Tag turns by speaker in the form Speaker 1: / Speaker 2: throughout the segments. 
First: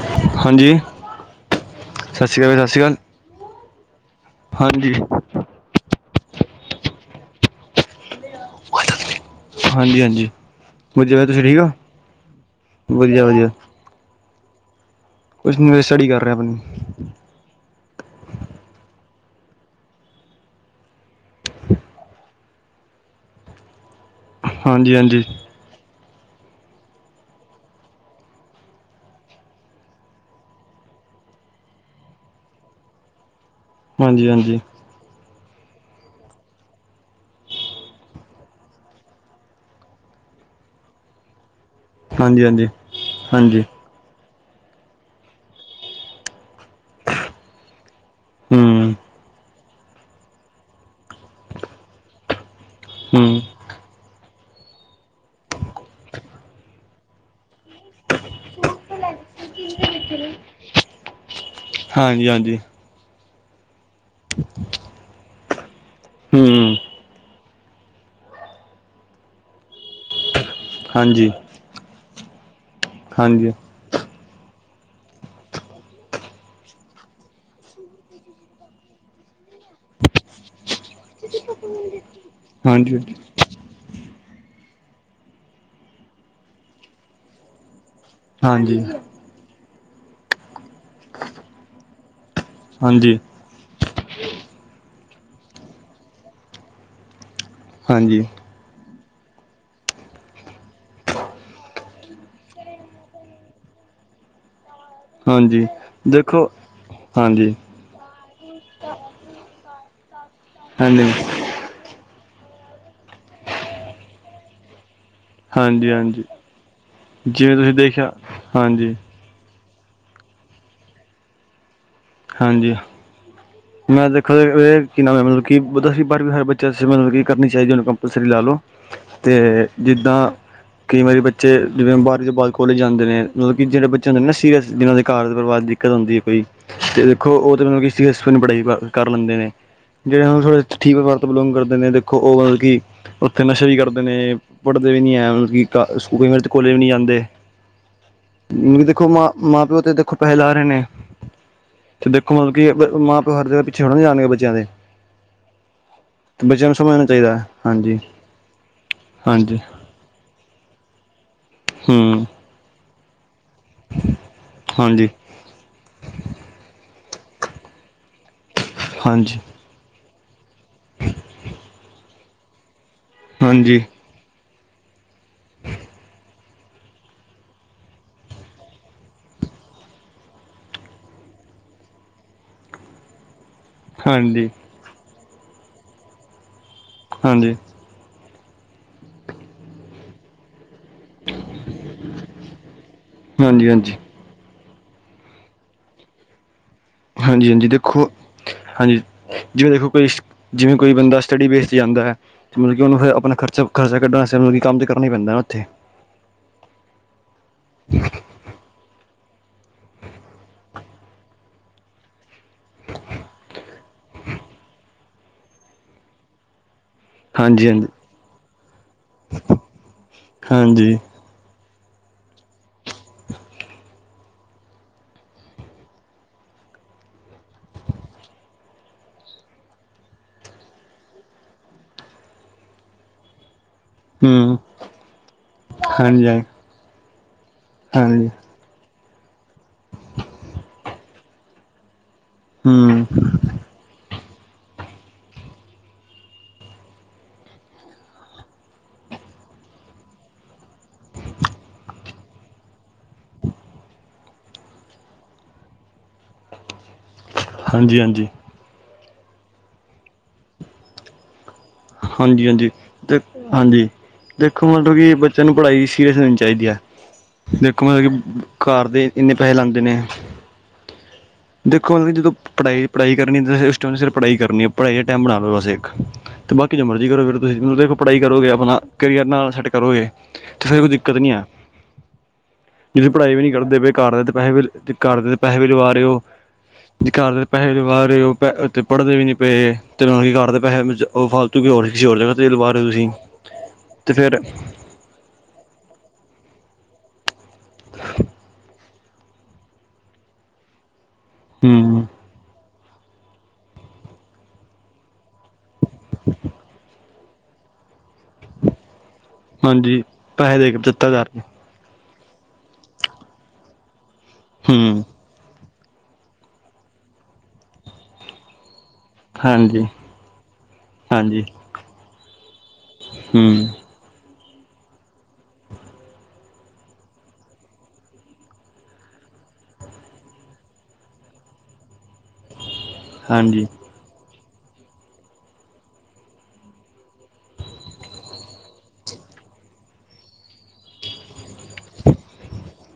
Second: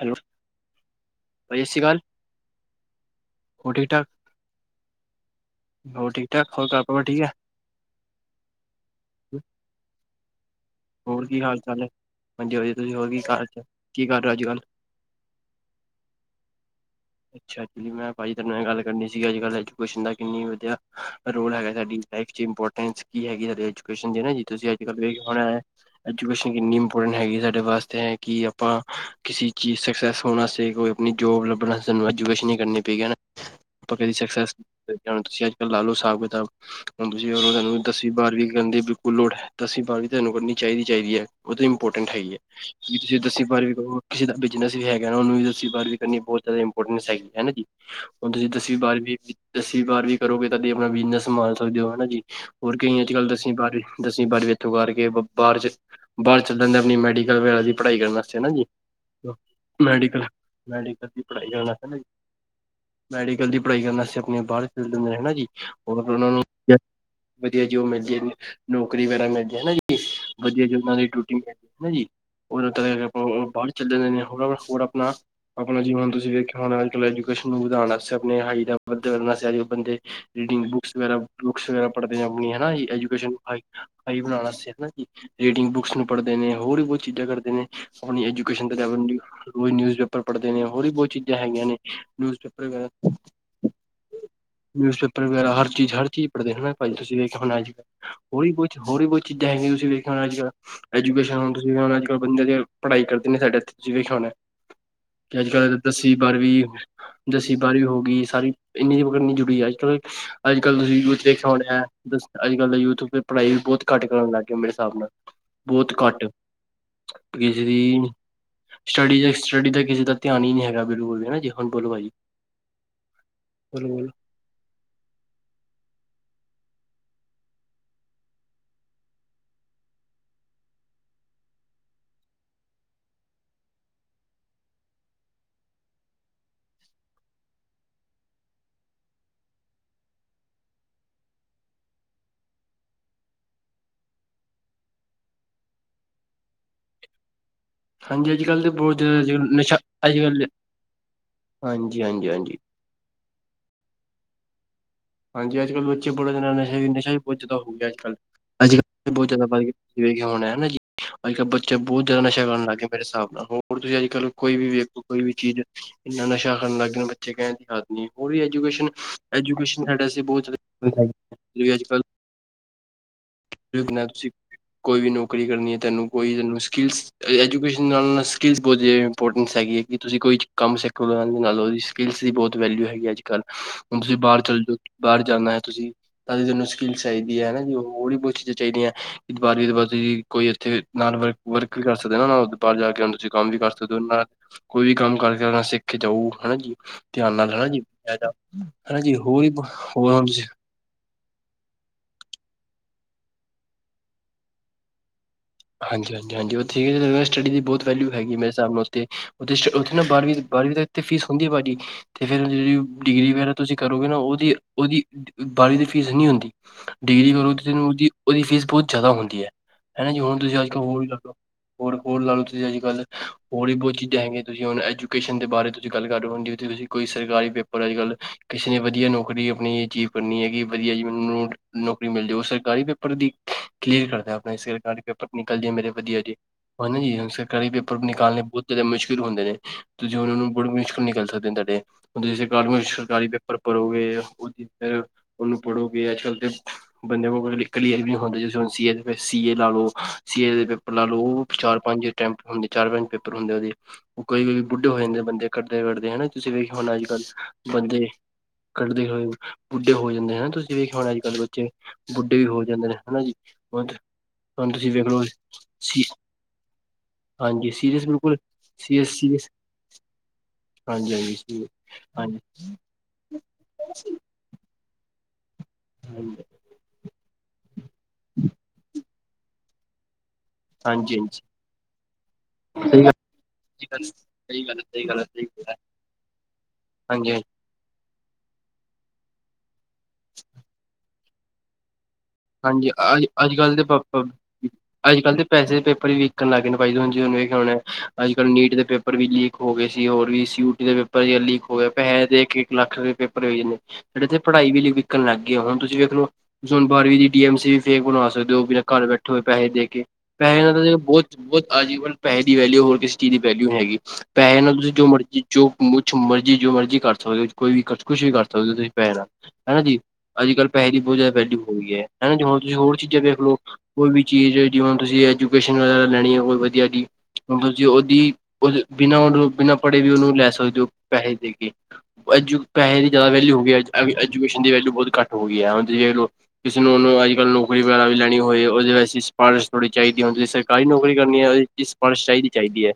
Speaker 1: Hello
Speaker 2: ਹਾਂਜੀ
Speaker 1: ਭਾਅ ਸਤਿ ਸ਼੍ਰੀ ਅਕਾਲ
Speaker 2: ਸਤਿ ਸ਼੍ਰੀ ਅਕਾਲ ਵੀਰੇ, ਸਤਿ ਸ਼੍ਰੀ ਅਕਾਲ
Speaker 1: ਹੋਰ ਠੀਕ ਠਾਕ?
Speaker 2: ਹਾਂਜੀ,
Speaker 1: ਹੋਹੁ ਠੀਕ ਠਾ ਹੋਰ ਘਰ ਪਾ ਠੀਕ ਆ।
Speaker 2: ਹਾਂਜੀ-ਹਾਂਜੀ,
Speaker 1: ਹੋਰ ਕੀ ਹਾਲ ਚਾਲ ਐ, ਹਾਂਜੀ ਹਾਜੀ ਤੁਸੀਂ ਹੋਰ ਕੀ
Speaker 2: ਵਧੀਆ
Speaker 1: ਕਰ
Speaker 2: ਵਧੀਆ
Speaker 1: ਕੀ ਕਰ ਰਹੇ ਅੱਜ ਕੱਲ।
Speaker 2: ਕੁਛ ਨੀ ਸਟੱਡੀ ਕਰ ਰਿਹਾ ਆਪਣੀ,
Speaker 1: ਅੱਛਾ, ਐਕਚੁਲੀ ਮੈ ਜੀ ਤੁਹਾਡੇ ਨਾਲ ਗੱਲ ਕਰਨੀ ਸੀਗੀ, ਅੱਜ ਕੱਲ੍ਹ ਐਜੂਕੇਸ਼ਨ ਦਾ ਕਿੰਨੀ ਵਧੀਆ ਰੋਲ ਹੈਗਾ ਸਾਡੀ ਲਾਈਫ ਚ ਇੰਪੋਰੈਂਸ ਕੀ ਹੈਗੀ, ਸਾਡੀ ਐਜੂਕੇਸ਼ਨ ਦੀ ਨਾ ਜੀ ਤੁਸੀਂ ਅੱਜ
Speaker 2: ਹਾਂਜੀ
Speaker 1: ਕੱਲ
Speaker 2: ਹਾਂਜੀ
Speaker 1: ਵੱਖ ਹੋਣਾ ਐਜੂਕੇਸ਼ਨ ਕਿੰਨੀ ਇੰਪੋਰਟੈਂਟ ਹੈਗੀ ਐ, ਸਾਡੇ ਵਾਸਤੇ ਕਿ ਆਪਾਂ ਕਿਸੇ ਚੀਜ਼ ਸਕਸੈਸ ਹੋਣ ਵਾਸਤੇ ਕੋਈ। ਆਪਣੀ ਜੋਬ ਲੱਭਣਾ ਸਾਨੂੰ ਐਜੂਕੇਸ਼ਨ ਕਰਨੀ ਪਈ, ਜਾ ਨਾ ਆਪਾਂ ਕਦੇ
Speaker 2: ਹਾਂਜੀ
Speaker 1: ਸਕਸੈਸ
Speaker 2: ਹਾਂਜੀ
Speaker 1: ਣ ਤੁਸੀਂ ਅੱਜ ਕੱਲ੍ਹ ਲਓ ਹਿਸਾਬ ਕਿਤਾਬ, ਹਾਂ ਤੁਸੀਂ ਤੁਹਾਨੂੰ ਦਸਵੀ, ਬਾਰਵੀ ਕਰਨ ਦੀ ਬਿਲਕੁਲ ਲੋੜ ਹੈ, ਦਸਵੀ ਬਾਰਵੀਂ ਤੁਹਾਨੂੰ ਕਰਨੀ ਚਾਹੀਦੀ ਚਾਹੀਦੀ ਹੈ। ਉਹ ਤਾਂ ਇੰਪੋਰਟੈਂਟ ਹੈਗੀ ਹੈ,
Speaker 2: ਹਾਂਜੀ
Speaker 1: ਕਿ ਤੁਸੀਂ ਦੱਸਵੀ,
Speaker 2: ਹਾਂਜੀ ਹਾਂਜੀ
Speaker 1: ਵਾਰਵੀ ਵੀ ਕਹੋ। ਕਿਸੇ ਦਾ ਬਿਜਨਸ ਵੀ ਹੈਗਾ, ਨਾ ਉਹਨਾਂ ਨੂੰ ਵੀ ਦੱਸੀ ਬਾਰ ਵੀ ਕਰਨੀ ਬਹੁਤ ਜ਼ਿਆਦਾ ਇੰਪੋਰਟੈਂਟਸ ਹੈਗੀ ਐ ਜੀ। ਹੁਣ ਤੁਸੀਂ ਦਸਵੀਂ
Speaker 2: ਹੂੰ
Speaker 1: -ਬਾਰਵੀਂ ਦਸਵੀ ਬਾਰਵੀਂ ਕਰੋਗੇ ਤੁਡੀ ਆਪਣਾ ਬਿਜਨਸ ਸੰਭਾਲ ਸਕਦੇ ਹੋ ਹਨਾ ਜੀ। ਹੋਰ ਕਿ ਅੱਜ
Speaker 2: ਹੂੰ
Speaker 1: ਕੱਲ ਦੱਸਵੀਂ ਬਾਰਵੀਂ। ਦਸਵੀਂ -ਬਾਰਵੀਂ ਇਥੋਂ ਕਰਕੇ ਬਾਹਰ ਚ ਬਾਹਰ ਚੱਲ ਜਾਂਦੇ ਆਪਣੀ ਮੈਡੀਕਲ ਵਗੈਰਾ ਦੀ ਪੜ੍ਹਾਈ ਕਰਨ ਵਾਸਤੇ ਹਨਾ ਜੀ। ਮੈਡੀਕਲ ਮੈਡੀਕਲ ਦੀ ਪੜ੍ਹਾਈ ਜਾਣਾ ਨਾ ਜੀ।
Speaker 2: ਹਾਂਜੀ ਹਾਂਜੀ
Speaker 1: ਮੈਡੀਕਲ ਦੀ ਪੜ੍ਹਾਈ ਕਰਨ ਵਸ ਆਪਣੇ ਬਾਹਰਦੇ ਹਨਾ ਜੀ ਔਰ ਉਹਨਾਂ ਨੂੰ,
Speaker 2: ਹੂੰ
Speaker 1: ਵਧੀਆ ਜੀ ਮਿਲ ਜਾਏ ਨੌਕਰੀ ਵਗੈਰਾ ਮਿਲ ਜਾ ਹਨਾ ਜੀ। ਵਧੀਆ ਜੀ, ਉਹਨਾਂ ਦੀ
Speaker 2: ਹਾਂਜੀ
Speaker 1: ਡਿਊਟੀ ਜੀ ਉਹ ਆਪ
Speaker 2: ਹਾਂਜੀ ਹਾਂਜੀ
Speaker 1: ਖੇਡਦੇ ਹੋਰ ਹੋਰ ਆਪਣਾ ਆਪਣਾ ਜੀਵਨ ਤੋਂ, ਤੁਸੀਂ ਦੇਖ ਹੋਣਾ, ਅਜੇ ਐਜੂਕੇਸ਼ਨ ਨੂੰ ਵਧਾਣਾ ਆਪਣੇ ਹਾਈ ਦਾ ਵੱਧ ਬੰਦੇ ਰੀਡਿੰਗ ਬੁੱਕਸ ਵਗੈਰਾ। ਬੁਕਸ ਵਗੈਰਾ ਪੜ੍ਹਦੇ ਆਪਣੀ ਹਨਾ,
Speaker 2: ਹਾਂਜੀ ਹਾਂਜੀ
Speaker 1: ਐਜੂਕੇਸ਼ਨ ਹ ਹਾਈ ਬਣਾ ਹਨਾ, ਜੀ ਰੀਡਿੰਗ ਬੁੱਕਸ ਨੂੰ ਪੜ੍ਹਦੇ ਨੇ ਹੋਰ ਵੀ ਬਹੁਤ ਚੀਜ਼ਾਂ ਕਰਦੇ ਨੇ। ਆਪਣੀ ਐਜੂਕੇਸ਼ਨ ਦੇ ਲੈਵਲ ਰੋਜ਼ ਨਿਊਜ਼ ਪੇਪਰ ਪੜ੍ਹਦੇ ਨੇ ਹੋਰ ਵੀ ਬਹੁਤ ਚੀਜ਼ਾਂ ਹੈਗੀਆਂ, ਨੇ ਨਿਊਜ਼ ਪੇਪਰ [inaudible] ਨਿਊਜ਼ਪੇਪਰ ਵਗੈਰਾ ਹਰ ਚੀਜ਼ ਹਰ ਚੀਜ਼ ਪੜ੍ਹਦੇ ਹਨ, ਭਾਜੀ ਤੁਸੀਂ ਵੇਖ ਹੁਣ
Speaker 2: ਹਾਂਜੀ
Speaker 1: ਹੋਰੀ ਬਹੁਤ ਹੋਰੀ ਬਹੁਤ ਚੀਜ਼ਾਂ ਹੈਗੀਆਂ, ਤੁਸੀਂ ਵੇਖਿਆ ਹੋਣਾ ਅੱਜ-ਕੱਲ੍ਹ ਐਜੂਕੇਸ਼ਨ ਤੁਸੀ ਅੱਜ-ਕਲ ਬੰਦੇ ਦੀ ਪੜ੍ਹਾਈ ਕਰਦੇ ਨੇ, ਸਾਡੇੇ ਤੁਸੀਂ
Speaker 2: ਹਾਂਜੀ, ਦੇਖੋ
Speaker 1: ਬਾਰਵੀ,
Speaker 2: ਹਾਂਜੀ
Speaker 1: ਦਸਵੀ। ਹੋ ਗਈ ਸਾਰੀ ਇੰਨੀ ਦੀ ਮਰ ਨੀ ਜੁੜੀ ਅੱਜਕੱਲ ਅੱਜ ਕੱਲ ਤੁਸੀਂ
Speaker 2: ਹਾਂਜੀ
Speaker 1: ਉ ਅੱਜ-ਕੱਲ ਯੂਥਊ ਪੜਾਈ ਵੀ ਬਹੁਤ ਘੱਟ ਕਰਨ ਲਗ ਗਿਆ, ਏ ਮੇਰੇ ਹਿਸਾਬ ਨਾਲ
Speaker 2: ਹਾਂਜੀ
Speaker 1: ਬਹੁਤ
Speaker 2: ਹਾਂਜੀ
Speaker 1: ਘੱਟ
Speaker 2: ਜਿਵੇਂ
Speaker 1: ਕਿਸੇ
Speaker 2: ਤੁਸੀਂ
Speaker 1: ਦੀ
Speaker 2: ਦੇਖਿਆ ਹਾਂਜੀ
Speaker 1: ਸਟਡੀ, ਸਟੱਡੀ ਤਾਂ ਕਿਸੇ ਦਾ ਧਿਆਨ ਆ ਹੀ ਨਹੀਂ ਹੈਗਾ, ਬਿਲਕੁਲ ਕਰ ਹਨਾ ਜੀ, ਹੁਣ ਬੋਲੋ ਭਾਜੀ।
Speaker 2: ਹਾਂਜੀ
Speaker 1: ਬੋਲੋ
Speaker 2: ਮੈਂ,
Speaker 1: ਬੋਲੋ
Speaker 2: ਮਤਲਬ ਦ ਵਾਰਵੀ ਹਰ ਬੱਚਾ ਕਰਨੀ ਚਾਹੀਦੀ ਐ, ਸ਼ਾਨੂੰ ਕਮਪਾਲਸਰੀ ਲਾ ਲਓ। ਤੇ ਜਿੱਦਾਂ, ਕਈ ਵਾਰੀ ਬੱਚੇ ਜਿਵੇਂ, ਬਾਵਰੀ ਤੋਂ ਬਾਅਦ ਕੋਲਜ ਜਾਂਦੇ ਨੇ ਮਤਲਬ ਕਿ ਜਿਹੜੇ ਬੱਚੇ ਹੁੰਦੇ ਨੇ ਨਾ ਸੀਅ ਜਿਨ੍ਹਾਂ ਦੇ ਘਰ ਬਰਬਾਦ ਦਿੱਤ ਆਦੀ ਹੈ ਕੋਈ ਤੇ ਦੇਖੋਲ ਉਹ ਤਾਂ ਮਤਲਬ ਹਸਪ ਪੜਾਈ ਕਰ ਲੈਂਦੇ ਨੇ। ਜਿਹੜੇ ਠੀਕ ਵਰਤ ਬਿਲੋਂਗ ਕਰਦੇ ਨੇ ਦੇਖੋ, ਉਹ ਮਤਲਬ ਕਿ ਉੱਥੇ ਨਸ਼ੇ ਵੀ ਕਰਦੇ ਨੇ ਪੜ੍ਹਦੇ ਵੀ ਨਹੀਂ ਹੈ, ਮਤਲਬ ਕਿ ਕ ਸਕ ਕਈ ਵਾਰੀ ਕੋਲੇਜ ਵੀ ਨਹੀਂ ਜਾਂਦੇ।
Speaker 1: ਹਾਂਜੀ ਅੱਜ ਕੱਲ੍ਹ ਤਾਂ ਬਹੁਤ
Speaker 2: ਦੇਖੋ
Speaker 1: ਜ਼ਿਆਦਾ
Speaker 2: ਮਾਂ-ਮਾਂ
Speaker 1: ਨਸ਼ਾ
Speaker 2: ਪਿਓ ਤੇ ਦੇਖੋ
Speaker 1: ਅੱਜ
Speaker 2: ਪੈਸੇ
Speaker 1: ਕੱਲ੍ਹ
Speaker 2: ਰਹੇ ਨੇ,
Speaker 1: ਹਾਂਜੀ
Speaker 2: ਤੇ
Speaker 1: ਹਾਂਜੀ
Speaker 2: ਦੇਖੋ
Speaker 1: ਹਾਂਜੀ
Speaker 2: ਮਤਲਬ, ਕਿ ਮਾਂ ਪਿਓ ਹਰ ਜਗ੍ਹਾ ਪਿੱਛੇ ਹੋਣ ਜਾਣਗੇ, ਬੱਚਿਆਂ ਦੇ
Speaker 1: ਹਾਂਜੀ ਅੱਜ-ਕੱਲ੍ਹ ਬੱਚੇ ਬੜੇ ਦੇ
Speaker 2: ਤੇ
Speaker 1: ਨਾਲ
Speaker 2: ਬੱਚਿਆਂ ਨੂੰ
Speaker 1: ਨਸ਼ੇ ਵੀ
Speaker 2: ਸਮਝਣਾ
Speaker 1: ਨਸ਼ਾ ਵੀ
Speaker 2: ਚਾਹੀਦਾ
Speaker 1: ਬਹੁਤ
Speaker 2: ਹੈ
Speaker 1: ਜ਼ਿਆਦਾ ਹੋ ਗਿਆ
Speaker 2: ਹਾਂਜੀ
Speaker 1: ਏ, ਅੱਜ-ਕੱਲ ਬਹੁਤ ਜ਼ਿਆਦਾ
Speaker 2: ਹਾਂਜੀ
Speaker 1: ਵੱਧ ਗਿਆ। ਜਿਵੇਂ ਹੁਣਾ ਜੀ ਅੱਜ-ਕੱਲ੍ਹ ਬੱਚਾ ਬਹੁਤ ਜ਼ਿਆਦਾ
Speaker 2: ਹੂੰ
Speaker 1: ਨਸ਼ਾ ਕਰਨ ਲੱਗ ਗਿਆ ਮੇਰੇ ਹਿਸਾਬ ਨਾਲ ਹੋ। ਰ ਤੁਸੀਂ ਅੱਜ-ਕਲ ਕੋਈ ਵਿਅਕਤੀ
Speaker 2: ਹਾਂਜੀ
Speaker 1: ਕੋਈ ਵੀ, ਚੀਜ਼ ਇੰਨਾ ਨਸ਼ਾ ਖਾਣ ਲੱਗ ਜਾਣਾ, ਬੱਚੇ ਕਹਿਣ ਦੀ ਹੱਦ ਨ ਹੋਰ ਵੀ
Speaker 2: ਹਾਂਜੀ
Speaker 1: ਐਜੂਕੇਸ਼ਨ-ਐਜੂਕੇਸ਼ਨ। ਸਾਡੇੇ ਬਹੁਤ ਜ਼ਿਆਦਾ ਹੈ ਵੀ ਅੱਜ-ਕੱਲ੍ਹ,
Speaker 2: ਹਾਂਜੀ ਹਾਂਜੀ
Speaker 1: ਰਨਾ ਸ਼ ਕੋਈ ਵੀ ਨੌਕਰੀ ਕਰਨੀ ਹੈ, ਤੁਹਾਨੂੰ ਕੋਈ ਤੁਹਾਨੂੰ ਸਕਿੱਲਸ ਐਜੂਕੇਸ਼ਨ ਨਾਲ ਨਾਲ ਸਕਿਲਸ ਬਹੁਤ ਜ਼ਿਆ ਇੰਪੋਰਟੈਂਟਸ ਹੈਗੀ ਹੈ। ਕਿ ਤੁਸੀਂ ਕੋਈ ਕੰਮ ਸਿੱਖ ਲਓ, ਉਹ ਦੇ ਨਾਲ ਉਹਦੀ ਸਕਿੱਲਸ ਦੀ ਬਹੁਤ ਵੈਲਿਊ ਹੈਗੀ ਅੱਜ-ਕੱਲ੍ਹ ਹੁਣ ਤੁਸੀਂ ਬਾਹਰ
Speaker 2: ਹਾਂਜੀ
Speaker 1: ਚੱਲ ਜਾ ਬਾਹਰ ਜਾਣਾ ਹੈ, ਤੁਸੀਂ ਤਾਂਦੀ ਤੁਹਾਨੂੰ ਸਕਿਲ ਚਾਹੀਦੀ ਹੈ
Speaker 2: ਹਾਂਜੀ
Speaker 1: ਹਨਾ ਜੀ, ਉਹ ਹੋਰ ਵੀ ਜ਼ਾਂ ਚਾਹੀਦੀਆਂ [inaudible] ਬਾਰੀ ਬ ਕੋਈ ਇੱਥੇ ਨਾਲ ਵਰਕ ਵਰਕ ਵੀ ਕਰ ਸਕਦੇ ਹੋ, ਨਾ ਨਾ ਉਹ ਬਾਹਰ ਜਾ ਕੇ ਉਹ ਤੁਸੀਂ ਕੰਮ ਵੀ
Speaker 2: ਹਾਂਜੀ
Speaker 1: ਕਰ ਸਕਦੇ ਹੋ ਨਾਲ। ਕੋਈ ਵੀ ਕੰਮ ਕਰਕੇ ਸਿੱਖ ਕੇ ਜਾਊ ਹਨਾ ਜੀ। ਧਿਆਨ
Speaker 2: ਹਾਂਜੀ
Speaker 1: ਨਾਲ ਹਨਾ
Speaker 2: ਹਾਂਜੀ,
Speaker 1: ਜੀ
Speaker 2: ਦੇਖੋ
Speaker 1: ਹਨਾ
Speaker 2: ਹਾਂਜੀ
Speaker 1: ਜੀ ਹੋਰ ਹੀ
Speaker 2: ਜਿਵੇਂ ਦੇਖੋ ਕੋਈ
Speaker 1: ਹੋਰ ਹੁਣ ਤੁਸੀਂ
Speaker 2: ਜਿਵੇਂ ਕੋਈ ਬੰਦਾ ਸਟੱਡੀ ਬੇਸ 'ਚ ਜਾਂਦਾ ਹੈ, ਮਤਲਬ ਕਿ ਉਹਨੂੰ ਫਿਰ ਆਪਣਾ ਖਰਾ ਖਰਚਾ ਕੱਢਣ ਵਾਸਤੇ ਮਤਲਬ ਕੰਮ ਤਾਂ ਕਰ ਹੀ ਪੈਂਦਾ ਨਾ ਉੱਥੇ।
Speaker 1: ਹਾਂਜੀ ਹਾਂਜੀ ਹਾਂਜੀ ਉਥੇ ਇਹ ਹੈ ਸਟੱਡੀ ਦੀ ਬਹੁਤ ਵੈਲਊ ਹੈਗੀ ਮੇਰੇ ਸਾਬ ਨਾਲ ਉੱਥ ਉਥੇ ਸਟ ਉੱਥੇ ਨਾ ਬਾਰਵੀ ਬਾਰਵੀ ਤੱਕ ਅਤੇ ਫੀਸ ਹੰਦੀ ਆ ਭਾਜੀ ਤੇ ਫਿਰ ਜਿਹੜੀ ਡਿਗਰੀ ਵਗੈਰਾ ਤੁਸੀਂ ਕਰੋਗੇ ਨਾ, ਉਹਦੀ ਉਹਦੀ ਬਾਹੜੀ ਦੀ ਫੀਸ ਨਹੀਂ ਹੁੰਦੀ। ਡਿਗਰੀ ਕਰੋ
Speaker 2: ਹਾਂਜੀ
Speaker 1: ਨੂੰ
Speaker 2: ਹਾਂਜੀ
Speaker 1: ਉਹਦੀ ਉਹਦੀ ਫੀਸ ਬਹੁਤ ਜ਼ਿਆਦਾ ਹੁੰਦੀ ਹੈ ਹਨਾ ਜੀ, ਹੁਣ ਤੁਸੀਂ ਅੱਜ ਕੱਲ੍ਹ
Speaker 2: ਹਾਂਜੀ
Speaker 1: ਹੋਰ ਹੋ ਹੋਰ ਲ ਤੁਸੀਂ ਅੱਜ-ਕੱਲ ਹੋਰ ਵੀ ਬਹੁਤ ਚੀਜ਼ਾਂ ਹੈਗੀਆਂ, ਤੁਸੀਂ ਹੁਣ ਐਜੂਕੇਸ਼ਨ ਦੇ ਬਾਰੇ ਤੁਸੀਂ ਗੱਲ ਕਰੋ ਹੋਣ ਜਥੇ ਤੁਸੀਂ ਕੋਈ ਸਰਕਾਰੀ ਪੇਪਰ ਅੱਜ-ਕੱਲ੍ਹ ਕਿਸੇ ਨੇ ਵਧੀਆ ਨੌਕਰੀ ਆਪਣੀ ਅਚੀਵ ਕਰਨੀ ਹੈਗੀ ਵਧੀਆ ਜੀਨੂੰ ਨੌਕਰੀ ਮਿਲ ਜਾ ਉਹ ਸਰਕਾਰੀ ਪੇਪਰ ਦੀ, ਕਲੀਅਰ ਕਰਦਾ ਆਪ
Speaker 2: ਹੂੰ
Speaker 1: ਪੇਪਰ ਨਿਕਲ [inaudible] ਜਾ ਮੇਰੇ ਵਧੀਆ
Speaker 2: ਹਾਂਜੀ
Speaker 1: ਜੀ
Speaker 2: ਹਾਂ
Speaker 1: ਜੀ। ਘਰੇ ਪੇਪਰ
Speaker 2: ਹਾਂਜੀ
Speaker 1: ਨਿਕਾਲਣੇ ਬਹੁਤ ਜ਼ਿਆਦਾ ਮੁਸ਼ਕਿਲ ਹੁੰਦੇ ਨੇ, ਤੁਸੀਂ ਹੁਣ ਉਹਨੂੰ ਬੜ ਮੁਸ਼ਕਿਲ ਨਿਕਲ ਸਕਦੇ ਤੁਹਾਡੇ। ਹੁਣ ਸਰਕਾਰ ਸਰਕਾਰੀ
Speaker 2: ਹੂੰ
Speaker 1: ਪੇਪਰ ਭਰੋਗੇ, ਉਹ ਜ ਫੇਰ ਉਹਨੂੰ ਪੜ੍ਹੋਗੇ ਅੱਜ ਕੱਲ੍ਹ ਤੇ ਬੰਦਿਆਂ ਕੋਲਿਕਲੀਏ ਵੀ ਨ ਹੁੰਦੇ ਜਂ ਹੁਣ ਸੀਏ ਸੀ ਏ ਲਾ ਲੋ [inaudible] ਸੀ ਏ ਦੇ ਪੇਪਰ ਲਾ ਲਓ, ਉਹ ਚਾਰ ਪੰਜ ਅਟੈਂਮਟ ਹੁੰਦੇ, ਚਾਰ ਪੰਜ ਪੇਪਰ ਹੁੰਦੇ ਉਹਦੇ। ਉਹ ਕੋਈ ਵੀ ਬੁੱਢੇ ਹੋ ਜਾਂਦੇ ਬੰਦੇ ਕੱਢਦੇ ਕੱਢਦੇ ਹਨਾ, ਤੁਸੀਂ ਵਖੇ ਹੁਣ ਅੱਜ ਕੱਲ?
Speaker 2: ਹਾਂਜੀ
Speaker 1: ਬੰਦੇ
Speaker 2: ਹਾਂਜੀ
Speaker 1: ਕੱਢਦੇ ਹੋਏ ਬੁੱਢੇ ਹੋ ਜਾਂਦੇ ਹਨਾ, ਤੁਸੀਂ ਵੇਖੇ ਹੋ ਅੱਜ ਕੱਲ੍ਹ? ਬੁੱਢੇ ਵੀ
Speaker 2: ਹਾਂਜੀ
Speaker 1: ਹੋ
Speaker 2: ਹਾਂਜੀ
Speaker 1: ਜਾਂਦੇ ਨੇ
Speaker 2: ਤੇ
Speaker 1: ਹਨਾ ਜੀ, ਉਹ
Speaker 2: ਹਾਂਜੀ ਦੇਖੋ ਮਤਲਬ ਕਿ ਬੱਚਿਆਂ ਨੂੰ ਪੜ੍ਹਾਈ ਸੀਰੀਅਸ ਲੈਣੀ ਚਾਹੀਦੀ ਐ।
Speaker 1: ਹਾਂਜੀ
Speaker 2: ਦੇਖੋ
Speaker 1: ਸੀਰੀਅਸ
Speaker 2: ਮਤਲਬ
Speaker 1: ਬਿਲਕੁਲ
Speaker 2: ਕਿ ਘਰ ਦੇ
Speaker 1: ਸੀਰੀਅਸ
Speaker 2: ਇੰਨੇ
Speaker 1: ਸੀਰੀਅਸ
Speaker 2: ਪੈਸੇ ਲਾਦੇ ਨੇ
Speaker 1: ਹਾਂਜੀ ਹਾਂਜੀ ਸੀ
Speaker 2: ਦੇਖੋ ਹੁਣ ਵੀ ਜਦੋਂ
Speaker 1: ਹਾਂਜੀ
Speaker 2: ਪੜ੍ਹਾਈ ਪੜ੍ਹਾਈ ਕਰਨੀ ਉਸ ਟਾਈਮ ਸਿਰਫ਼ ਪੜ੍ਹਾਈ ਕਰਨੀ। ਪੜ੍ਹਾਈ ਦਾ ਟਾਈਮ ਬਣਾ ਲਓ ਬਸ ਇੱਕ
Speaker 1: ਹਾਂਜੀ।
Speaker 2: ਅਤੇ ਬਾਕੀ ਜੋ ਮਰਜ਼ੀ ਕਰੋ ਫਿਰ ਤੁਸੀਂ, ਹੁਣ ਦੇਖੋ ਪੜ੍ਹਾਈ ਕਰੋਗੇ ਆਪਣਾ ਕੈਰੀਅਰ ਨਾਲ ਸੈੱਟ ਕਰੋਗੇ। ਤੇ ਫੇਰ ਕੋਈ ਦਿੱਕਤ
Speaker 1: ਹਾਂਜੀ
Speaker 2: ਨਹੀਂ
Speaker 1: ਹਾਂਜੀ
Speaker 2: ਆ।
Speaker 1: ਸਹੀ
Speaker 2: ਜੇ
Speaker 1: ਗੱਲ
Speaker 2: ਪੜ੍ਹਾਈ ਵੀ ਨੀ ਕਰਦੇ
Speaker 1: ਸਹੀ
Speaker 2: ਪਏ,
Speaker 1: ਗੱਲ
Speaker 2: ਘਰ ਦੇ ਪੈਸੇ ਵੀ
Speaker 1: ਸਹੀ ਗੱਲ ਸਹੀ
Speaker 2: ਘਰ
Speaker 1: ਗੱਲ
Speaker 2: ਤੇ
Speaker 1: ਸਹੀ
Speaker 2: ਪੈੇ ਵੀ
Speaker 1: ਗੱਲ
Speaker 2: ਲਵਾ ਰਹੇ ਹੋ। ਜੇ ਘਰ
Speaker 1: ਹਾਂਜੀ
Speaker 2: ਦੇ ਪੈਸੇ ਵੀ ਲਾਵਾਂ ਰਾਹੇ ਉਹ ਪ ਤੇ ਪੜ੍ਹਦੇ ਵੀ ਨੀ ਪਏ, ਤੇ ਮਤਲਬ ਕੀ ਘਰਦੇ ਪੈਸੇ ਉਹ ਫਾਲਤੂ ਕੀ ਉਹ ਹੋਰ ਕਿਸੀ ਹੋਰ ਜਾਗ
Speaker 1: ਹਾਂਜੀ ਅ ਅੱਜ ਕੱਲ ਦੇ ਪਾ ਅੱਜ ਕੱਲ ਤੇ ਪੈਸੇ ਪੇਪਰ ਵੀਕਣ ਲੱਗਗੇ ਨੇ, ਭਾਈ ਹੁਣ ਇਹਣਾ ਅੱਜ ਕੱਲ ਨੀਟ ਦੇ ਪੇ ਪਰ ਵੀ ਲੀਕ ਹੋ ਗਏ ਸੀ, ਹੋਰ ਵੀ ਸੀਉਟੀ ਦੇ ਪੇਪਰ ਲੀਕ ਹੋ ਗਿਆ
Speaker 2: ਹੂੰ
Speaker 1: ਪੈਹੈ ਦੇ ਲੱਖ ਰੁਪਏ ਪੇਪਰ ਹੋ ਜਾਂਦੇ, ਇੱਥੇ ਪੜ੍ਹਾਈ ਵੀ ਵਿਕਣ ਲੱਗ ਗਈ, ਹੁਣ ਤੁਸੀਂ ਵੇਖ ਲੋ ਤੁਸੀਂ ਬਾਰਵੀਂ ਦੀ ਡਮ ਵੀ ਫੇਕ ਬਣਾ ਸਕਦੇ ਹੋ ਉਹ ਬਿਨਾਂ ਘਰ ਬੈਠੇ ਹੋਏ ਪੈਸੇ ਦੇ
Speaker 2: ਹਾਂਜੀ
Speaker 1: ਕੇ ਪੈਸੇ
Speaker 2: ਦੇ
Speaker 1: ਨਾਲ
Speaker 2: ਕੇ
Speaker 1: ਤਾਂ
Speaker 2: ਪਚੱਤਰ ਹਜ਼ਾਰ
Speaker 1: ਬਹੁਤ ਬਹੁ [unintelligible] ਆਜੀਵਲ ਪੈਸੇ ਦੀ ਵੈਲਿਊ ਹੋਰ ਕਿਸੇ ਚੀਜ਼ ਦੀ ਵੈਲਿਊ ਨੀ ਹੈਗੀ, ਪੈਸੇ ਨਾਲ ਤੁਸੀਂ
Speaker 2: ਹੂੰ
Speaker 1: ਜੋ ਮਰਜ਼ੀ ਜੋ ਕੁਛ ਮਰਜ਼ੀ ਜੋ ਮਰਜ਼ੀ ਕਰ ਸਕਦੇ ਹੋ, ਕੋਈ ਵੀ ਕੁਛ ਵੀ ਕਰ ਸਕਦੇ ਹੋ ਤੁਸੀਂ। ਪੈਣਾ ਹਨਾ
Speaker 2: ਹਾਂਜੀ
Speaker 1: ਜੀ, ਅੱਜ ਕੱਲ੍ਹ ਪੈਸੇ ਦੀ ਬਹੁਤ ਜ਼ਿਆਦਾ
Speaker 2: ਹਾਂਜੀ
Speaker 1: ਵੈਲਿਊ ਹੋ ਗਈ ਐ, ਹਨਾ ਜੀ ਹੁਣ ਤੁਸੀਂ ਹੋਰ ਚੀਜ਼ਾਂ ਵੇਖ ਲੋ
Speaker 2: ਹੂੰ
Speaker 1: ਕੋਈ ਵੀ ਚੀਜ਼ ਜਿਵੇਂ ਤੁਸੀਂ ਐਜੂਕੇਸ਼ਨ ਵਗੈਰਾ ਲੈਣੀ ਐ, ਕੋਈ ਵਧੀਆ ਜੀ ਹੁਣ ਤੁਸੀਂ ਉਹਦੀ ਉਹ ਬਿਨਾਂ ਉਹਨੂੰ ਬਿਨਾਂ ਪੜ੍ਹੇ ਵੀ ਉਹਨੂੰ ਲੈ ਸਕਦੇ ਹੋ ਪੈਸੇ ਦੇ ਕੇ। ਐਜੂ ਪੈਸੇ ਦੀ ਜ਼ਿਆਦਾ ਵੈਲਿਊ ਹੋ
Speaker 2: ਹਾਂਜੀ
Speaker 1: ਗਈ ਐਜੂਕੇਸ਼ਨ ਦੀ ਵੈਲਿਊ ਬਹੁਤ ਘੱਟ ਹੋ ਗਈ ਐ, ਹੁਣ ਤੁਸੀਂ ਵੇਖ ਲੋ ਜਿਨੂੰ ਨੂੰ ਅੱਜ ਕੱਲ ਨੌਕਰੀ ਵਗੈਰਾ ਵੀ ਲੈਣੀ ਹੋਏ, ਉਹਦੇ ਵੈਸ ਹੀ ਸਕਾਲਰਸ਼ਿਪ ਥੋੜੀ ਚਾਹੀਦੀ ਆ, ਦੀ ਸਰਕਾਰੀ ਨੌਕਰੀ ਕਰਨੀ ਹੈ ਉਹਦੇ ਪਾਰਸ਼ ਚਾਹੀਦੀ ਚਾਹੀਦੀ ਐ,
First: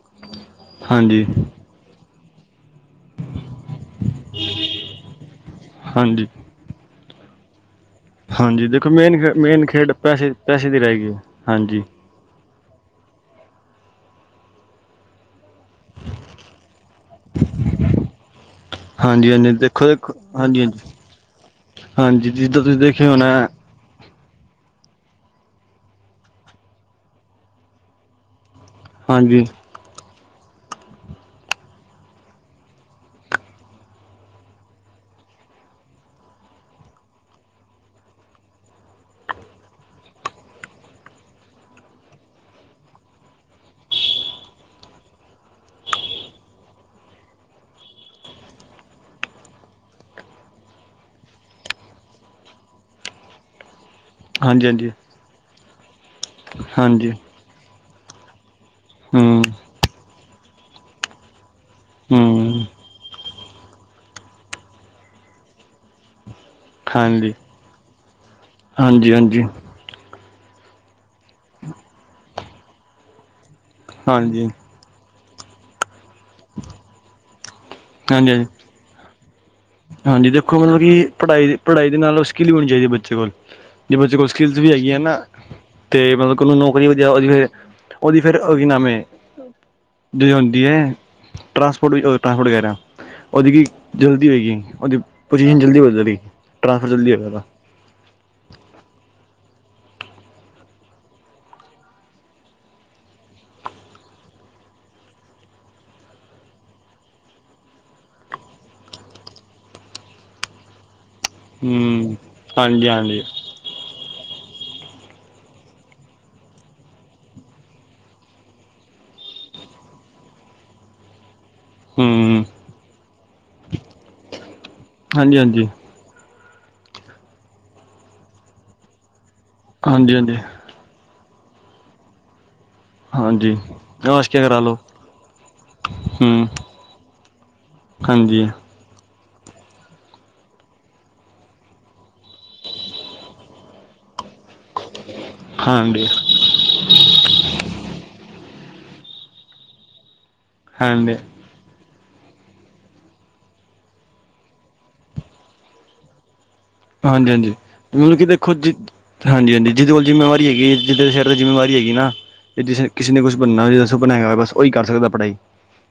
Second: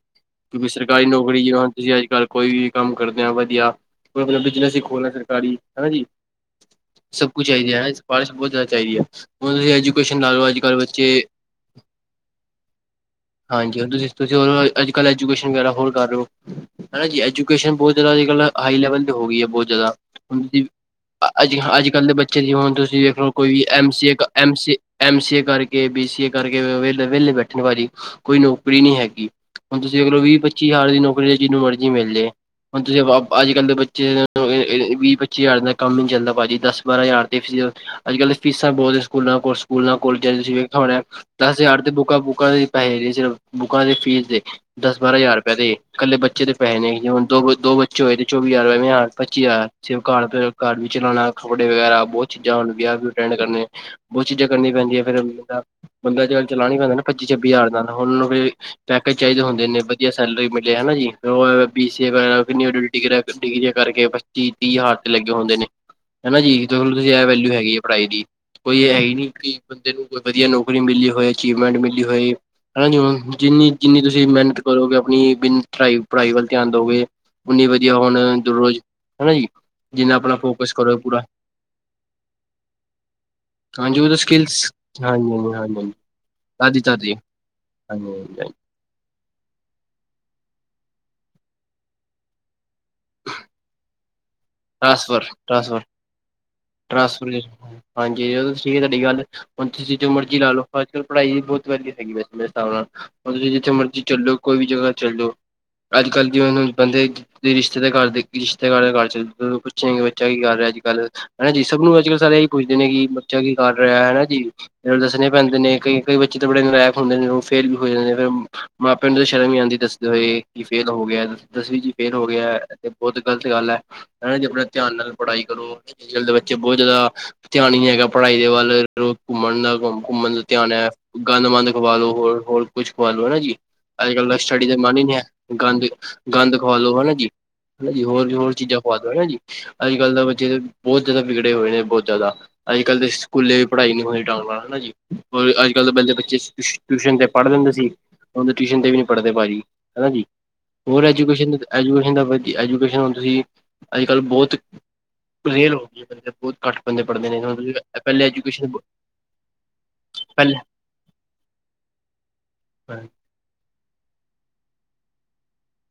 Speaker 1: ਕਿਉਂਕਿ ਸਰਕਾਰੀ
Speaker 2: ਹਾਂਜੀ
Speaker 1: ਨੌਕਰੀ ਜਿ ਤੁਸੀਂ ਅੱਜ ਕੱਲ ਕੋਈ ਵੀ ਕੰਮ ਕਰਦੇ ਆ ਵਧੀਆ ਮਤਲਬ ਬਿਜਨਸ ਹੀ ਖੋਲਣਾ ਸਰਕਾਰੀ ਹਨਾ ਜੀ
Speaker 2: ਹਾਂਜੀ
Speaker 1: ਸਭ ਕੁਛ ਚਾਹੀਦਾ ਐ, ਸਪਾਰਸ ਬਹੁਤ ਜ਼ਿਆਦਾ
Speaker 2: ਹਾਂਜੀ ਦੇਖੋ
Speaker 1: ਹੁਣ
Speaker 2: ਮੇਨ ਮੇਨ
Speaker 1: ਤੁਸੀਂ
Speaker 2: ਖੇਡ
Speaker 1: ਐਜੂਕੇਸ਼ਨ ਲਾ
Speaker 2: ਪੈਸੇ
Speaker 1: ਲਓ, ਅੱਜ
Speaker 2: ਪੈਸੇ
Speaker 1: ਕੱਲ
Speaker 2: ਦੀ ਰਹਿ ਗਈ ਹੈ।
Speaker 1: ਬੱਚੇ
Speaker 2: ਹਾਂਜੀ
Speaker 1: ਹਾਂਜੀ, ਹੁਣ ਤੁਸੀਂ ਹੋ ਅੱਜ ਕੱਲ੍ਹ ਐਜੂਕੇਸ਼ਨ ਵਗੈਰਾ ਹੋਰ ਕਰ ਲੋ ਹਾਂਜੀ ਐਜੂਕੇਸ਼ਨ ਬਹੁਤ ਜ਼ਿਆਦਾ ਅੱਜ ਕੱਲ ਹਾਈ ਲੈਵਲ ਤੇ ਹੋ
Speaker 2: ਹਾਂਜੀ
Speaker 1: ਗਈ ਹੈ
Speaker 2: ਹਾਂਜੀ
Speaker 1: ਬਹੁਤ
Speaker 2: ਦੇਖੋ
Speaker 1: ਜ਼ਿਆਦਾ
Speaker 2: ਦੇਖੋ
Speaker 1: ਹੁੱਣ
Speaker 2: ਹਾਂਜੀ ਹਾਂਜੀ
Speaker 1: ਅੱਜ ਅੱਜ ਕੱਲ ਦੇ
Speaker 2: ਹਾਂਜੀ
Speaker 1: ਬੱਚੇ ਜਿਵੇਂ
Speaker 2: ਜਿੱਦਾਂ
Speaker 1: ਹੁਣ ਤੁਸੀਂ
Speaker 2: ਦੇਖਿਆ
Speaker 1: ਵੇਖ
Speaker 2: ਹੋਣਾ
Speaker 1: ਲਵੋ ਐਮ ਸੀਏ ਐਮ ਸੀਨੇ ਕਰਕੇ ਬੀਸੀਏ ਕਰਕੇ ਵਿਹਲੇ ਵਿਹਲੇ ਬੈਠੇ ਭਾਜੀ ਕੋਈ ਨੌਕਰੀ ਨਹੀਂ ਹੈਗੀ
Speaker 2: ਹਾਂਜੀ
Speaker 1: ਹੁਣ ਤੁਸੀਂ ਅੱਗਰ ਵੀਹ ਪੱਚੀ ਹਜ਼ਾਰ ਦੀ ਨੌਕਰੀ ਲਈ ਜਿਹਨੂੰ ਮਰਜ਼ੀ ਮਿਲ ਜਾਏ ਹੁਣ ਤੁਸੀਂ ਅੱਜ ਕੱਲ ਦੇ ਬੱਚੇ ਵੀਹ ਪੱਚੀ ਹਜ਼ਾਰ ਦਾ ਕੰਮ ਨੀ ਚੱਲਦਾ ਭਾਜੀ ਦਸ ਬਾਰਾਂ ਹਜ਼ਾਰ ਅੱਜ ਕੱਲ੍ਹ ਫੀਸਾਂ ਬਹੁਤ ਸਕੂਲਾਂ ਕੋਲ ਸਕੂਲ ਕੋਲ ਜਾਂ ਤੁਸੀਂ ਵੇਖਿਆ ਹੋਣਾ ਦੱਸ ਹਜ਼ਾਰ ਦੇ ਬੁੱਕਾਂ ਬੁੱਕਾਂ ਦੇ ਪੈਸੇ ਸ ਬੁੱਕਾਂ ਦੀ ਫੀਸ ਦੇ ਦੱਸ ਬਾਰਾਂ ਹਜ਼ਾਰ ਰੁਪਇਆ ਦੇ ਇਕੱਲੇ ਬੱਚੇ ਤੇ ਪੈੇਏ ਨੇ ਹੁ ਦੋ ਦੋ ਬੱਚੇ ਹੋਏ ਚੌਵੀ ਹਜ਼ਾਰ ਪੱਚੀ ਹਜ਼ਾਰ ਸਿਰਫ ਘਰ ਘਰ ਵੀ ਚਲਾਉਣਾ ਕੱਪੜੇ ਵਗੈਰਾ ਬਹੁੱਤ ਚੀਜ਼ਾਂ ਵਿਆਹ ਅਟੈਂਡ ਕਰਨੇ ਬਹੁਤ ਚੀਜ਼ਾਂ
Speaker 2: ਹਾਂਜੀ
Speaker 1: ਕਰਨੀਆਂ
Speaker 2: ਹਾਂਜੀ
Speaker 1: ਪੈਂਦੀਆਂ ਫਿਰ ਬੰਦਾ ਅੱਜ ਕੱਲ ਚਲਾਣਾ ਪੈਂਦਾ ਨਾ
Speaker 2: ਹਾਂਜੀ
Speaker 1: ਪੱਚੀ ਬੀ ਹਰ ਨੂੰ ਪੈਕੇਜ ਚਾਹੀਦੇ
Speaker 2: ਹਮ
Speaker 1: ਹੁੰਦੇ ਨੇ ਵਧੀਆ ਸੈਲਰੀ ਮਿਲੇ ਹਨਾ ਜੀ ਬੀ ਸੀ
Speaker 2: ਹਮ
Speaker 1: ਡਿਗ ਡਿਗਰੀਆਂ ਕਰਕੇ ਬੱਸ ਤੀ ਤੀਹ ਹੱਥ ਲੱਗੇ ਹੁੰਦੇ ਨੇ, ਹਨਾ ਜੀ। ਜਦੋਂ ਤੁਸੀਂ ਇਹ
Speaker 2: ਹਾਂਜੀ
Speaker 1: ਵੈਲਿਊ ਹੈਗੀ ਹੈ ਪੜ੍ਹਾਈ ਦੀ ਕੋਈ ਇਹ ਹੈ
Speaker 2: ਹਾਂਜੀ ਹਾਂਜੀ
Speaker 1: ਹੀ ਨੀ
Speaker 2: ਹਾਂਜੀ
Speaker 1: ਕਿ ਬੰਦੇ ਨੂੰ ਕੋਈ ਵਧੀਆ ਨੌਕਰੀ ਮਿਲੀ ਹੋਏ ਅਚੀਵਮੈਂਟ ਮਿਲੀ ਹੋਏ, ਹੈਨਾ ਜੀ, ਹੁਣ ਜਿੰਨੀ ਜਿੰਨੀ ਤੁਸੀਂ
Speaker 2: ਹਾਂਜੀ
Speaker 1: ਮਿਹਨਤ ਕਰੋਗੇ ਆਪਣੀ ਬਿਨ ਪੜ੍ਹਾਈ ਪੜ੍ਹਾਈ ਵੱਲ ਧਿਆਨ ਦਓਗੇ ਉਨੀ ਵਧੀਆਂ ਹੋਣ
Speaker 2: ਹਾਂਜੀ
Speaker 1: ਦੁਰ ਰੋਜ਼ ਹਨਾ ਜੀ, ਜਿੰਨਾ
Speaker 2: ਹਾਂਜੀ
Speaker 1: ਆਪਣਾ
Speaker 2: ਦੇਖੋ
Speaker 1: ਫੋਕਸ
Speaker 2: ਮਤਲਬ
Speaker 1: ਕਰੋ
Speaker 2: ਕਿ
Speaker 1: ਪੂਰਾ।
Speaker 2: ਪੜ੍ਹਾਈ ਪੜ੍ਹਾਈ ਦੇ ਨਾਲ ਸਕੀਲ ਹੀ ਹੋਣੀ ਚਾਹੀਦੀ ਬੱਚੇ ਕੋਲ ਜੇ
Speaker 1: ਹਾਂਜੀ ਉਹਦਾ
Speaker 2: ਬੱਚੇ ਕੋਲ ਸਕਿੱਲਸ ਵੀ ਹੈਗੀ ਆ ਨਾ
Speaker 1: ਹਾਂਜੀ ਹਾਂਜੀ ਹਾਂਜੀ ਹਾਂਜੀ
Speaker 2: ਤੇ ਮੱਤਲਬ ਨੂੰ
Speaker 1: ਦਾਦੀ
Speaker 2: ਨੌਕਰੀ ਵੀ ਜਾ
Speaker 1: ਦਾਦੀ ਹਾਂਜੀ
Speaker 2: ਉਹਦੀ
Speaker 1: ਹਾਂਜੀ
Speaker 2: ਫਿਰ
Speaker 1: ਹਾਂਜੀ
Speaker 2: ਉਹ ਕੀ ਨਾਂਮ ਹੇ ਜੋਂ ਆਉਂਦੀ ਹੈ ਟਰਾਂਸਪੋਰਟ ਟਰਾਂਸਪੋਰਟ ਕਿਹ ਰਿਹਾ ਹਾਂ ਉਹਦੀ ਕੀ ਜਲਦੀ ਹੋਏਗੀ ਉਹਦੀ
Speaker 1: ਟ੍ਰਾਂਸਫਰ
Speaker 2: ਪਜੀਸ਼ਨ
Speaker 1: ਟ੍ਰਾਂਸਫਰ
Speaker 2: ਜਲਦੀ ਟਰਾਂਸਫਰ ਜਲਦੀ
Speaker 1: ਟ੍ਰਾਂਸਫਰ
Speaker 2: ਹੋਗਾ
Speaker 1: ਹਾਂਜੀ ਇਹ ਠੀਕ ਹੈ ਤੁਹਾਡੀ ਗੱਲ ਹੁਣ ਤੁਸੀਂ ਜੋ ਮਰਜ਼ੀ ਲਾਓ ਅਜ ਕੱਲ੍ਹ ਪੜ੍ਹਾਈ ਬਹੁੱਤ ਵਧੀਆ ਹੈਗੀ ਵੈਸੇ ਮੇਰੇ ਹਿਸਾਬ ਨਾਲ ਹੁਣ ਤੁਸੀਂ ਜਿੱਥੇ ਮਰਜ਼ੀ ਚੱਲੇ ਜਾਉ ਕੋਈ ਵੀ ਜਗ੍ਹਾ ਚੱਲ ਜਾਓ ਅੱਜ ਕੱਲ੍ਹ ਦੀ ਉਹਨੂੰ ਬੰਦੇ ਦੇ ਰਿਸ਼ਤੇ ਦੇ ਘਰ ਦੇਖ ਰਿਸ਼ਤੇਦਾਰ ਘਰ ਚੱਲ ਪੁੱਛੇ ਕਿ ਬੱਚਾ ਕੀ ਕਰ ਰਿਹਾ ਅੱਜ ਕੱਲ ਹਨਾ ਜੀ ਸੱਭ ਨੂੰ ਅੱਜ
Speaker 2: ਹੂੰ
Speaker 1: ਕੱਲ ਸਾਰੇ ਹੀ ਪੁੱਛਦੇ
Speaker 2: ਹਾਂਜੀ
Speaker 1: ਨੇ ਕਿ
Speaker 2: ਹਾਂਜੀ
Speaker 1: ਬੱਚਾ ਕੀ ਕਰ ਰਿਹਾ ਹੈ ਨਾ ਜੀ ਫਿਰ ਦੱਸਣੇ ਪੈਂਦੇ ਨੇ ਕਈ ਕਈ ਬੱਚੇ ਤਾਂ ਬੜੇ ਨਲਾਇਕ ਹੁੰਦੇ ਨੇ ਉਹ ਫੇਲ ਵੀ ਹੋ ਜਾਂਦੇ ਨੇ ਫਿਰ ਮਾਪਿਆਂ ਨੂੰ ਤਾਂ ਸ਼ਰਮ ਹੀ ਆਂਦੀ ਦੱਸਦੇ ਹੋਏ ਕਿ ਫੇਲ ਹੋ ਗਿਆ ਦਸਵੀਂ ਵਿਚ ਫੇਲ ਹੋ
Speaker 2: ਹੂੰ
Speaker 1: ਗਿਆ ਤੇ ਬਹੁੱਤ ਗ਼ਲਤ ਗੱਲ ਹੈ ਨਾਂ ਜੀ ਆਪਣੇ ਧਿਆਨ ਨਾਲ
Speaker 2: ਹਾਂਜੀ
Speaker 1: ਪੜ੍ਹਾਈ
Speaker 2: ਹਾਂਜੀ
Speaker 1: ਕਰੋ ਅੱਜ ਕੱਲ ਦੇ ਬੱਚੇ ਬਹੁਤ ਜਿਆਦਾ ਧਿਆਨ ਹੀ ਨਹੀਂ ਹੈਗਾ ਪੜ੍ਹਾਈ ਦੇ ਵੱਲ ਰੋਜ਼ ਘੁੰਮਣ ਦਾ
Speaker 2: ਹਾਂਜੀ
Speaker 1: ਘੁੰਮਣ
Speaker 2: ਹਾਂਜੀ
Speaker 1: ਦਾ ਧਿਆਨ ਹੈ ਗੰਦ ਮੰੰਦ ਖਵਾ ਲੋ ਹੋਰ ਹੋਰ ਕੁੱਛ ਖਵਾ ਲੋ ਹਨਾ ਜੀ
Speaker 2: ਹਾਂਜੀ
Speaker 1: ਅੱਜ ਕੱਲ ਦਾ
Speaker 2: ਆਸ਼ਕੀਆ ਕਰਾ
Speaker 1: ਸਟੱਡੀ ਦਾ
Speaker 2: ਲਓ
Speaker 1: ਮਨ ਹੀ ਨਹੀਂ ਹੈ ਗੰਦ
Speaker 2: ਹੂੰ
Speaker 1: ਗੰਦ ਖਵਾ ਲੋ ਹਨਾ ਜੀ ਹਨਾ ਜੀ ਹੋਰ ਵੀ
Speaker 2: ਹਾਂਜੀ ਹਾਂਜੀ
Speaker 1: ਹੋਰ ਚੀਜ਼ਾਂ ਖਵਾ ਦੋ ਹਨਾ ਜੀ ਅੱਜ ਕੱਲ੍ਹ ਦੇ ਬੱਚੇ ਬਹੁਤ ਜ਼ਿਆਦਾ ਵਿਗੜੇ ਹੋਏ ਨੇ ਬਹੁਤ ਜ਼ਿਆਦਾ ਅੱਜ ਕੱਲ੍ਹ ਦੇ ਸਕੂਲੇ ਵੀ ਪੜ੍ਹਾਈ ਨੀ ਹੋਣੀ ਢੰਗ ਨਾਲ ਹਨਾ ਜੀ ਅੱਜ ਕੱਲ ਤਾਂ
Speaker 2: ਹਾਂਜੀ
Speaker 1: ਬਹਿੰਦੇ ਬੱਚੇ ਟਿਊਸ਼ਨ 'ਤੇ ਪੜ੍ਹ ਲਿੰਦੇ ਸੀ ਉਹ ਟਿਊਸ਼ਨ 'ਤੇ ਵੀ ਨਹੀਂ ਪੜ੍ਹਦੇ ਭਾਜੀ ਹੈ ਨਾ ਜੀ ਹੋਰ
Speaker 2: ਹਾਂਜੀ
Speaker 1: ਐਜੂਕੇਸ਼ਨ ਦੇ ਐਜੂਕੇਸ਼ਨ ਦਾ ਵਧੀ ਐਜੂਕੇਸ਼ਨ ਹੁਣ ਤੁਸੀਂ ਅੱਜ ਕੱਲ੍ਹ ਬਹੁਤ ਰੇਰ ਹੋ ਗਈ ਹੈ ਬਹੁਤ ਘੱਟ ਬੰਦੇ ਪੜ੍ਹਦੇ
Speaker 2: ਹਾਂਜੀ
Speaker 1: ਨੇ
Speaker 2: ਹਾਂਜੀ ਹੁਣ ਕੀ
Speaker 1: ਪਹਿਲੇ
Speaker 2: ਦੇਖੋ
Speaker 1: ਐਜੂਕੇਸ਼ਨ
Speaker 2: ਜੀ ਹਾਂਜੀ ਹਾਂਜੀ ਜਿੱਹਦੇ ਕੋਲ ਜਿੰਮੇਵਾਰੀ
Speaker 1: ਪਹਿਲੇ
Speaker 2: ਹੈਗੀ ਜਿੱਹਦੇ ਸਿਰ ਤੇ ਜਿੰਮੇਵਾਰੀ ਹੈਗੀ ਨਾ ਜਿਸੇ ਕਿਸੇ ਨੇ ਕੁਛ ਬਣਨਾ ਹੋ ਜੋ ਸੁਪਨਾ ਹੇਗਾ ਬੱਸ ਉਹੀ ਕਰ ਸਕਦਾ ਪੜ੍ਹਾਈ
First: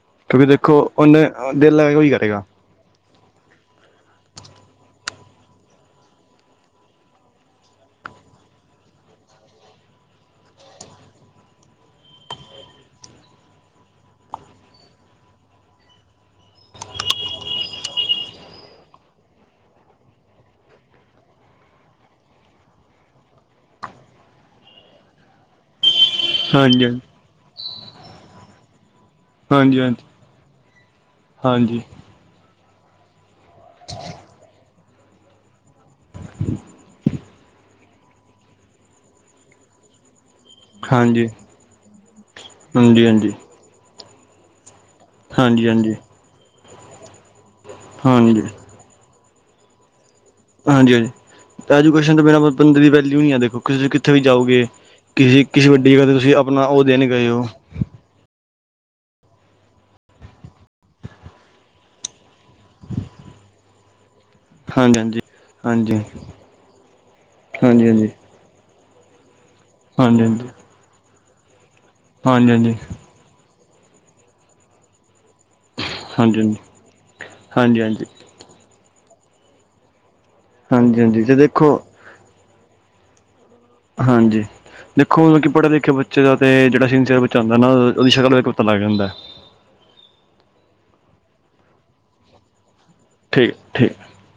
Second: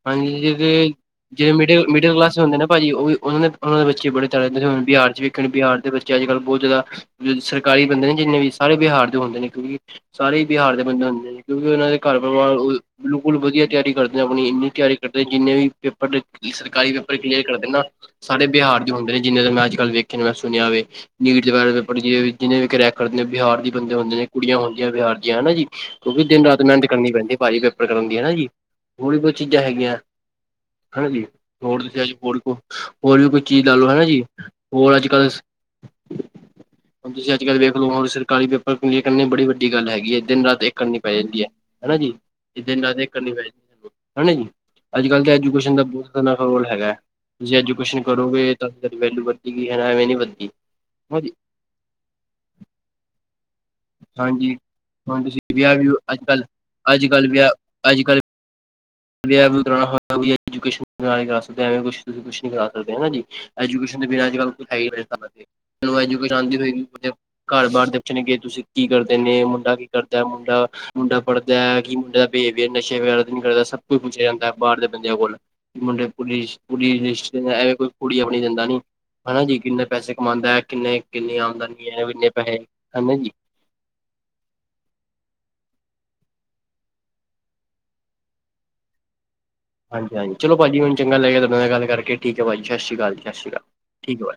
Speaker 1: ਹਾਂਜੀ
Speaker 2: ਕਿਉਂਕਿ ਦੇਖੋ
Speaker 1: ਜਿਹੜੇ
Speaker 2: ਉਹਨੇ
Speaker 1: ਜਿਹੜੇ
Speaker 2: ਦਿਲ
Speaker 1: ਮਿਡਲ
Speaker 2: ਲਗਾ ਕੇ ਉਹੀ
Speaker 1: ਮਿਡਲ ਕਲਾਸ
Speaker 2: ਕਰੇਗਾ
Speaker 1: ਹੁੰਦੇ ਨੇ ਭਾਜੀ ਉਹ ਵੀ ਉਹ ਉਹ ਦੇ ਬੱਚੇ ਬੜੇ ਤੁ ਬਹ ਚ ਵੇਖਣ ਬਿਹਾਰ ਦੇ ਬੱਚ ਅੱਜ ਕੱਲ੍ਹ ਬਹੁਤ ਜ਼ਿਆਦਾ ਸਰਕਾਰੀ ਬੰਦੇ ਨੇ ਜਿੰਨੇ ਵੀ ਸਾਰੇ ਬਿਹਾਰ ਦੇ ਹੁੰਦੇ ਨੇ ਕਿਉਂਕਿ ਸਾਰੇ ਹੀ ਬਿਹਾਰ ਦੇ ਬੰਦੇ ਹੁੰਦੇ ਨੇ ਕਿਉਂਕਿ ਉਹਨਾਂ ਦੇ ਘਰ ਪਰਿਵਾਰ ਬਿਲਕੁਲ ਵਧੀਆ ਤਿਆਰੀ ਕਰਦੇ ਨੇ ਆਪਣੀ ਇੰਨੀ ਤਿਆਰੀ ਕਰਦੇ ਜਿੰਨੇ ਵੀ ਪੇਪਰ ਸਰਕਾਰੀ ਪੇਪਰ ਕਲੀਅਰ ਕਰਦੇ ਨਾ ਸਾਡੇ ਬਿਹਾਰ ਦੇ ਹੁੰਦੇ ਨੇ ਜਿੰਨੇ ਦਾ ਮੈਂ ਅੱਜ ਕੱਲ ਵੇਖਿਆ ਨੂੰ ਮੈਂ ਸੁਣਿਆ ਹੋਵੇ ਨੀਟ ਦੇ ਬਾਰੇ ਜਿਹਨੇ ਵੀ ਰਿਆ ਕਰਦੇ ਨੇ ਬਿਹਾਰ ਦੇ ਬੰਦੇ ਹੁੰਦੇ ਨੇ ਕੁੜੀਆਂ ਹੁੰਦੀਆਂ ਬਿਹਾਰ ਦੀਆਂ ਹਨਾ ਜੀ ਕਿਉਂਕਿ ਦਿਨ ਰਾਤ
Speaker 2: ਹਾਂਜੀ
Speaker 1: ਮਿਹਨਤ
Speaker 2: ਹਾਂਜੀ
Speaker 1: ਕਰਨੀ ਪੈਂਦੀ ਭਾਜੀ ਪੇਪਰ ਕਰਨ ਦੀ ਹਨਾ ਜੀ ਥੋੜੀ ਬਹੁੱਤ ਚੀਜ਼ਾਂ
Speaker 2: ਹਾਂਜੀ
Speaker 1: ਹੈਗੀਆਂ
Speaker 2: ਹਾਂਜੀ
Speaker 1: ਹਨਾ ਜੀ
Speaker 2: ਹਾਂਜੀ
Speaker 1: ਹੋਰ ਦੱਸਿਆ ਹੋਰ ਹੋਰ ਵੀ ਚੀਜ਼ ਲਾ ਲੋ, ਹਨਾ ਜੀ? ਹੋਰ ਅੱਜ ਕੱਲ
Speaker 2: [inaudible]
Speaker 1: ਤੁਸੀਂ ਅੱਜ ਕੱਲ ਵੇਖ ਲੋ ਹੁਣ ਸਰਕਾਰੀ ਪੇਪਰ [unintelligible] ਕਰਨੇ ਬੜੀ ਵੱਡੀ ਗੱਲ ਹੈਗੀ ਏ ਦਿਨ ਰਾਤ ਕਰਨੀ ਪੈ
Speaker 2: ਹਾਂਜੀ
Speaker 1: ਜਾਂਦੀ ਹੈ, ਹਨਾ ਜੀ? ਦਿਨ ਰਾਤ
Speaker 2: ਹਾਂਜੀ
Speaker 1: ਇੱਕ ਕਰਨੀ
Speaker 2: ਹਾਂਜੀ
Speaker 1: ਪੈ ਜਾਂ ਹਨਾ ਜੀ? ਅੱਜ ਕੱਲ੍ਹ ਤੇ
Speaker 2: ਹਾਂਜੀ
Speaker 1: ਐਜੂਕੇਸ਼ਨ ਦਾ
Speaker 2: ਹਾਂਜੀ
Speaker 1: ਬਹੁਤ [unintelligible] ਰੋਲ ਹੈਗਾ, ਜੇ ਐਜੂਕੇਸ਼ਨ
Speaker 2: ਹਾਂਜੀ
Speaker 1: ਕਰੋਗੇ
Speaker 2: ਹਾਂਜੀ
Speaker 1: ਵੈਲਿਊ ਵੱਧਦੀ ਗਈ ਹਨਾ, ਐਵੇਂ ਨੀ ਵੱਧਦੀ।
Speaker 2: ਹਾਂਜੀ-ਹਾਂਜੀ, ਐਜੂਕੇਸ਼ਨ ਦੇ ਬਿਨਾਂ ਬੰਦੇ ਦੀ ਵੈਲਿਊ ਨਹੀਂ ਹੈ, ਦੇਖੋ ਤੁਸੀਂ ਕਿੱਥੇ ਵੀ
Speaker 1: ਹਾਂਜੀ
Speaker 2: ਜਾਓਗੇ
Speaker 1: ਹੁਣ ਤੁਸੀਂ
Speaker 2: ਕਿਸੀ-ਕਿਸੀ
Speaker 1: ਵਿਆਹ ਵੀ
Speaker 2: ਵੱਡੀ ਜਗ੍ਹਾ
Speaker 1: ਅੱਜ
Speaker 2: ਤੁਸੀਂ
Speaker 1: ਕੱਲ
Speaker 2: ਆਪਣਾ ਉਹ
Speaker 1: ਅੱਜ
Speaker 2: ਦੇਣ
Speaker 1: ਕੱਲ
Speaker 2: ਗਏ ਹੋ।
Speaker 1: ਅੱਜ ਕੱਲ ਵਿਆਹ ਵਿਊ ਕਰਾਣਾ ਹੋ [unintelligible] ਐਜੂਕੇਸ਼ਨ ਨਾਲ ਕਰਾ ਸਕਦੇ, ਐਵੇਂ ਕੁਛ ਤੁਸੀਂ ਕੁਛ ਨਹੀਂ ਕਰਾ ਸਕਦੇ। ਹਨਾ ਜੀ? ਐਜੂਕੇਸ਼ਨ ਦੇ ਵੀ ਅੱਜ ਕੱਲ੍ਹ
Speaker 2: ਹਾਂਜੀ ਹਾਂਜੀ ਹਾਂਜੀ
Speaker 1: ਐਜੂਕੇਸ਼ਨ ਆਉਂਦੀ ਨਹੀਂ ਹੋਵੇਗੀ ਘਰ ਬਾਹਰ
Speaker 2: ਹਾਂਜੀ
Speaker 1: ਦੇ
Speaker 2: ਹਾਂਜੀ
Speaker 1: ਗਏ ਤੁਸੀਂ ਕੀ ਕਰਦੇ ਨੇ ਮੁੰਡਾ ਕੀ ਕਰਦਾ
Speaker 2: ਹਾਂਜੀ ਹਾਂਜੀ
Speaker 1: ਮੁੰਡਾ ਮੁੰਡਾ ਪੜਦਾ ਕੀ ਮੁੰਡਾ ਬਿਹੇਵੀਅਰ
Speaker 2: ਹਾਂਜੀ
Speaker 1: ਨਸ਼ੇ ਵਗੈਰਾ ਨ ਕਰਦਾ ਸੱਭ ਕੁੱਛ ਪੁੱਛਿਆ ਜਾਂਦਾ ਬਾਹਰ ਦੇ ਬੰਦਿਆਂ ਕੋਲ ਮੁੰਡੇ
Speaker 2: ਹਾਂਜੀ ਹਾਂਜੀ ਹਾਂਜੀ
Speaker 1: ਪੁਲਿਸ ਪੁਲਿਸ ਰਿਸ਼ਤੇ ਐਵੇਂ ਕੋਈ
Speaker 2: ਹਾਂਜੀ
Speaker 1: ਕੁੜੀਆਂ ਆਪਣੀ ਦਿੰਦਾ ਨੀ ਹਨਾ ਜੀ ਕਿੰਨਾ ਪੈਸੇ ਕਮਾਉਂਦਾ ਹੈ ਕਿੰਨੇ,
Speaker 2: ਹਾਂਜੀ ਹਾਂਜੀ ਤੇ
Speaker 1: ਕਿੰਨੀ ਆਮਦਨ,
Speaker 2: ਦੇਖੋ
Speaker 1: ਕਿੰਨੇ ਪੈਸੇ ਹਨਾ ਜੀ।
Speaker 2: ਹਾਂਜੀ। ਦੇਖੋ ਮਤਲਬ ਕਿ ਪੜ੍ਹੇ ਲਿਖੇ ਬੱਚੇ ਦਾ ਤੇ ਜਿਹੜਾ ਸਿੰਸੇਅਰ ਬੱਚਾ ਹੁੰਦਾ ਨਾ, ਉਹਦੀ ਸ਼ਕਲ ਵੇਖ ਕੇ ਪਤਾ ਲੱਗ ਜਾਂਦਾ ਹੈ।
Speaker 1: ਹਾਂਜੀ-ਹਾਂਜੀ, ਚਲੋ ਭਾਜੀ ਮੈਨੂੰ ਚੰਗਾ ਲੱਗਿਆ ਤੁਹਾਡੇ ਨਾਲ ਗੱਲ ਕਰਕੇ, ਠੀਕ ਏ ਭਾਜੀ ਸਤਿ ਸ੍ਰੀ ਅਕਾਲ ਸਤਿ ਸ਼੍ਰੀ ਅਕਾਲ। ਠੀਕ, ਹੈ ਭਾ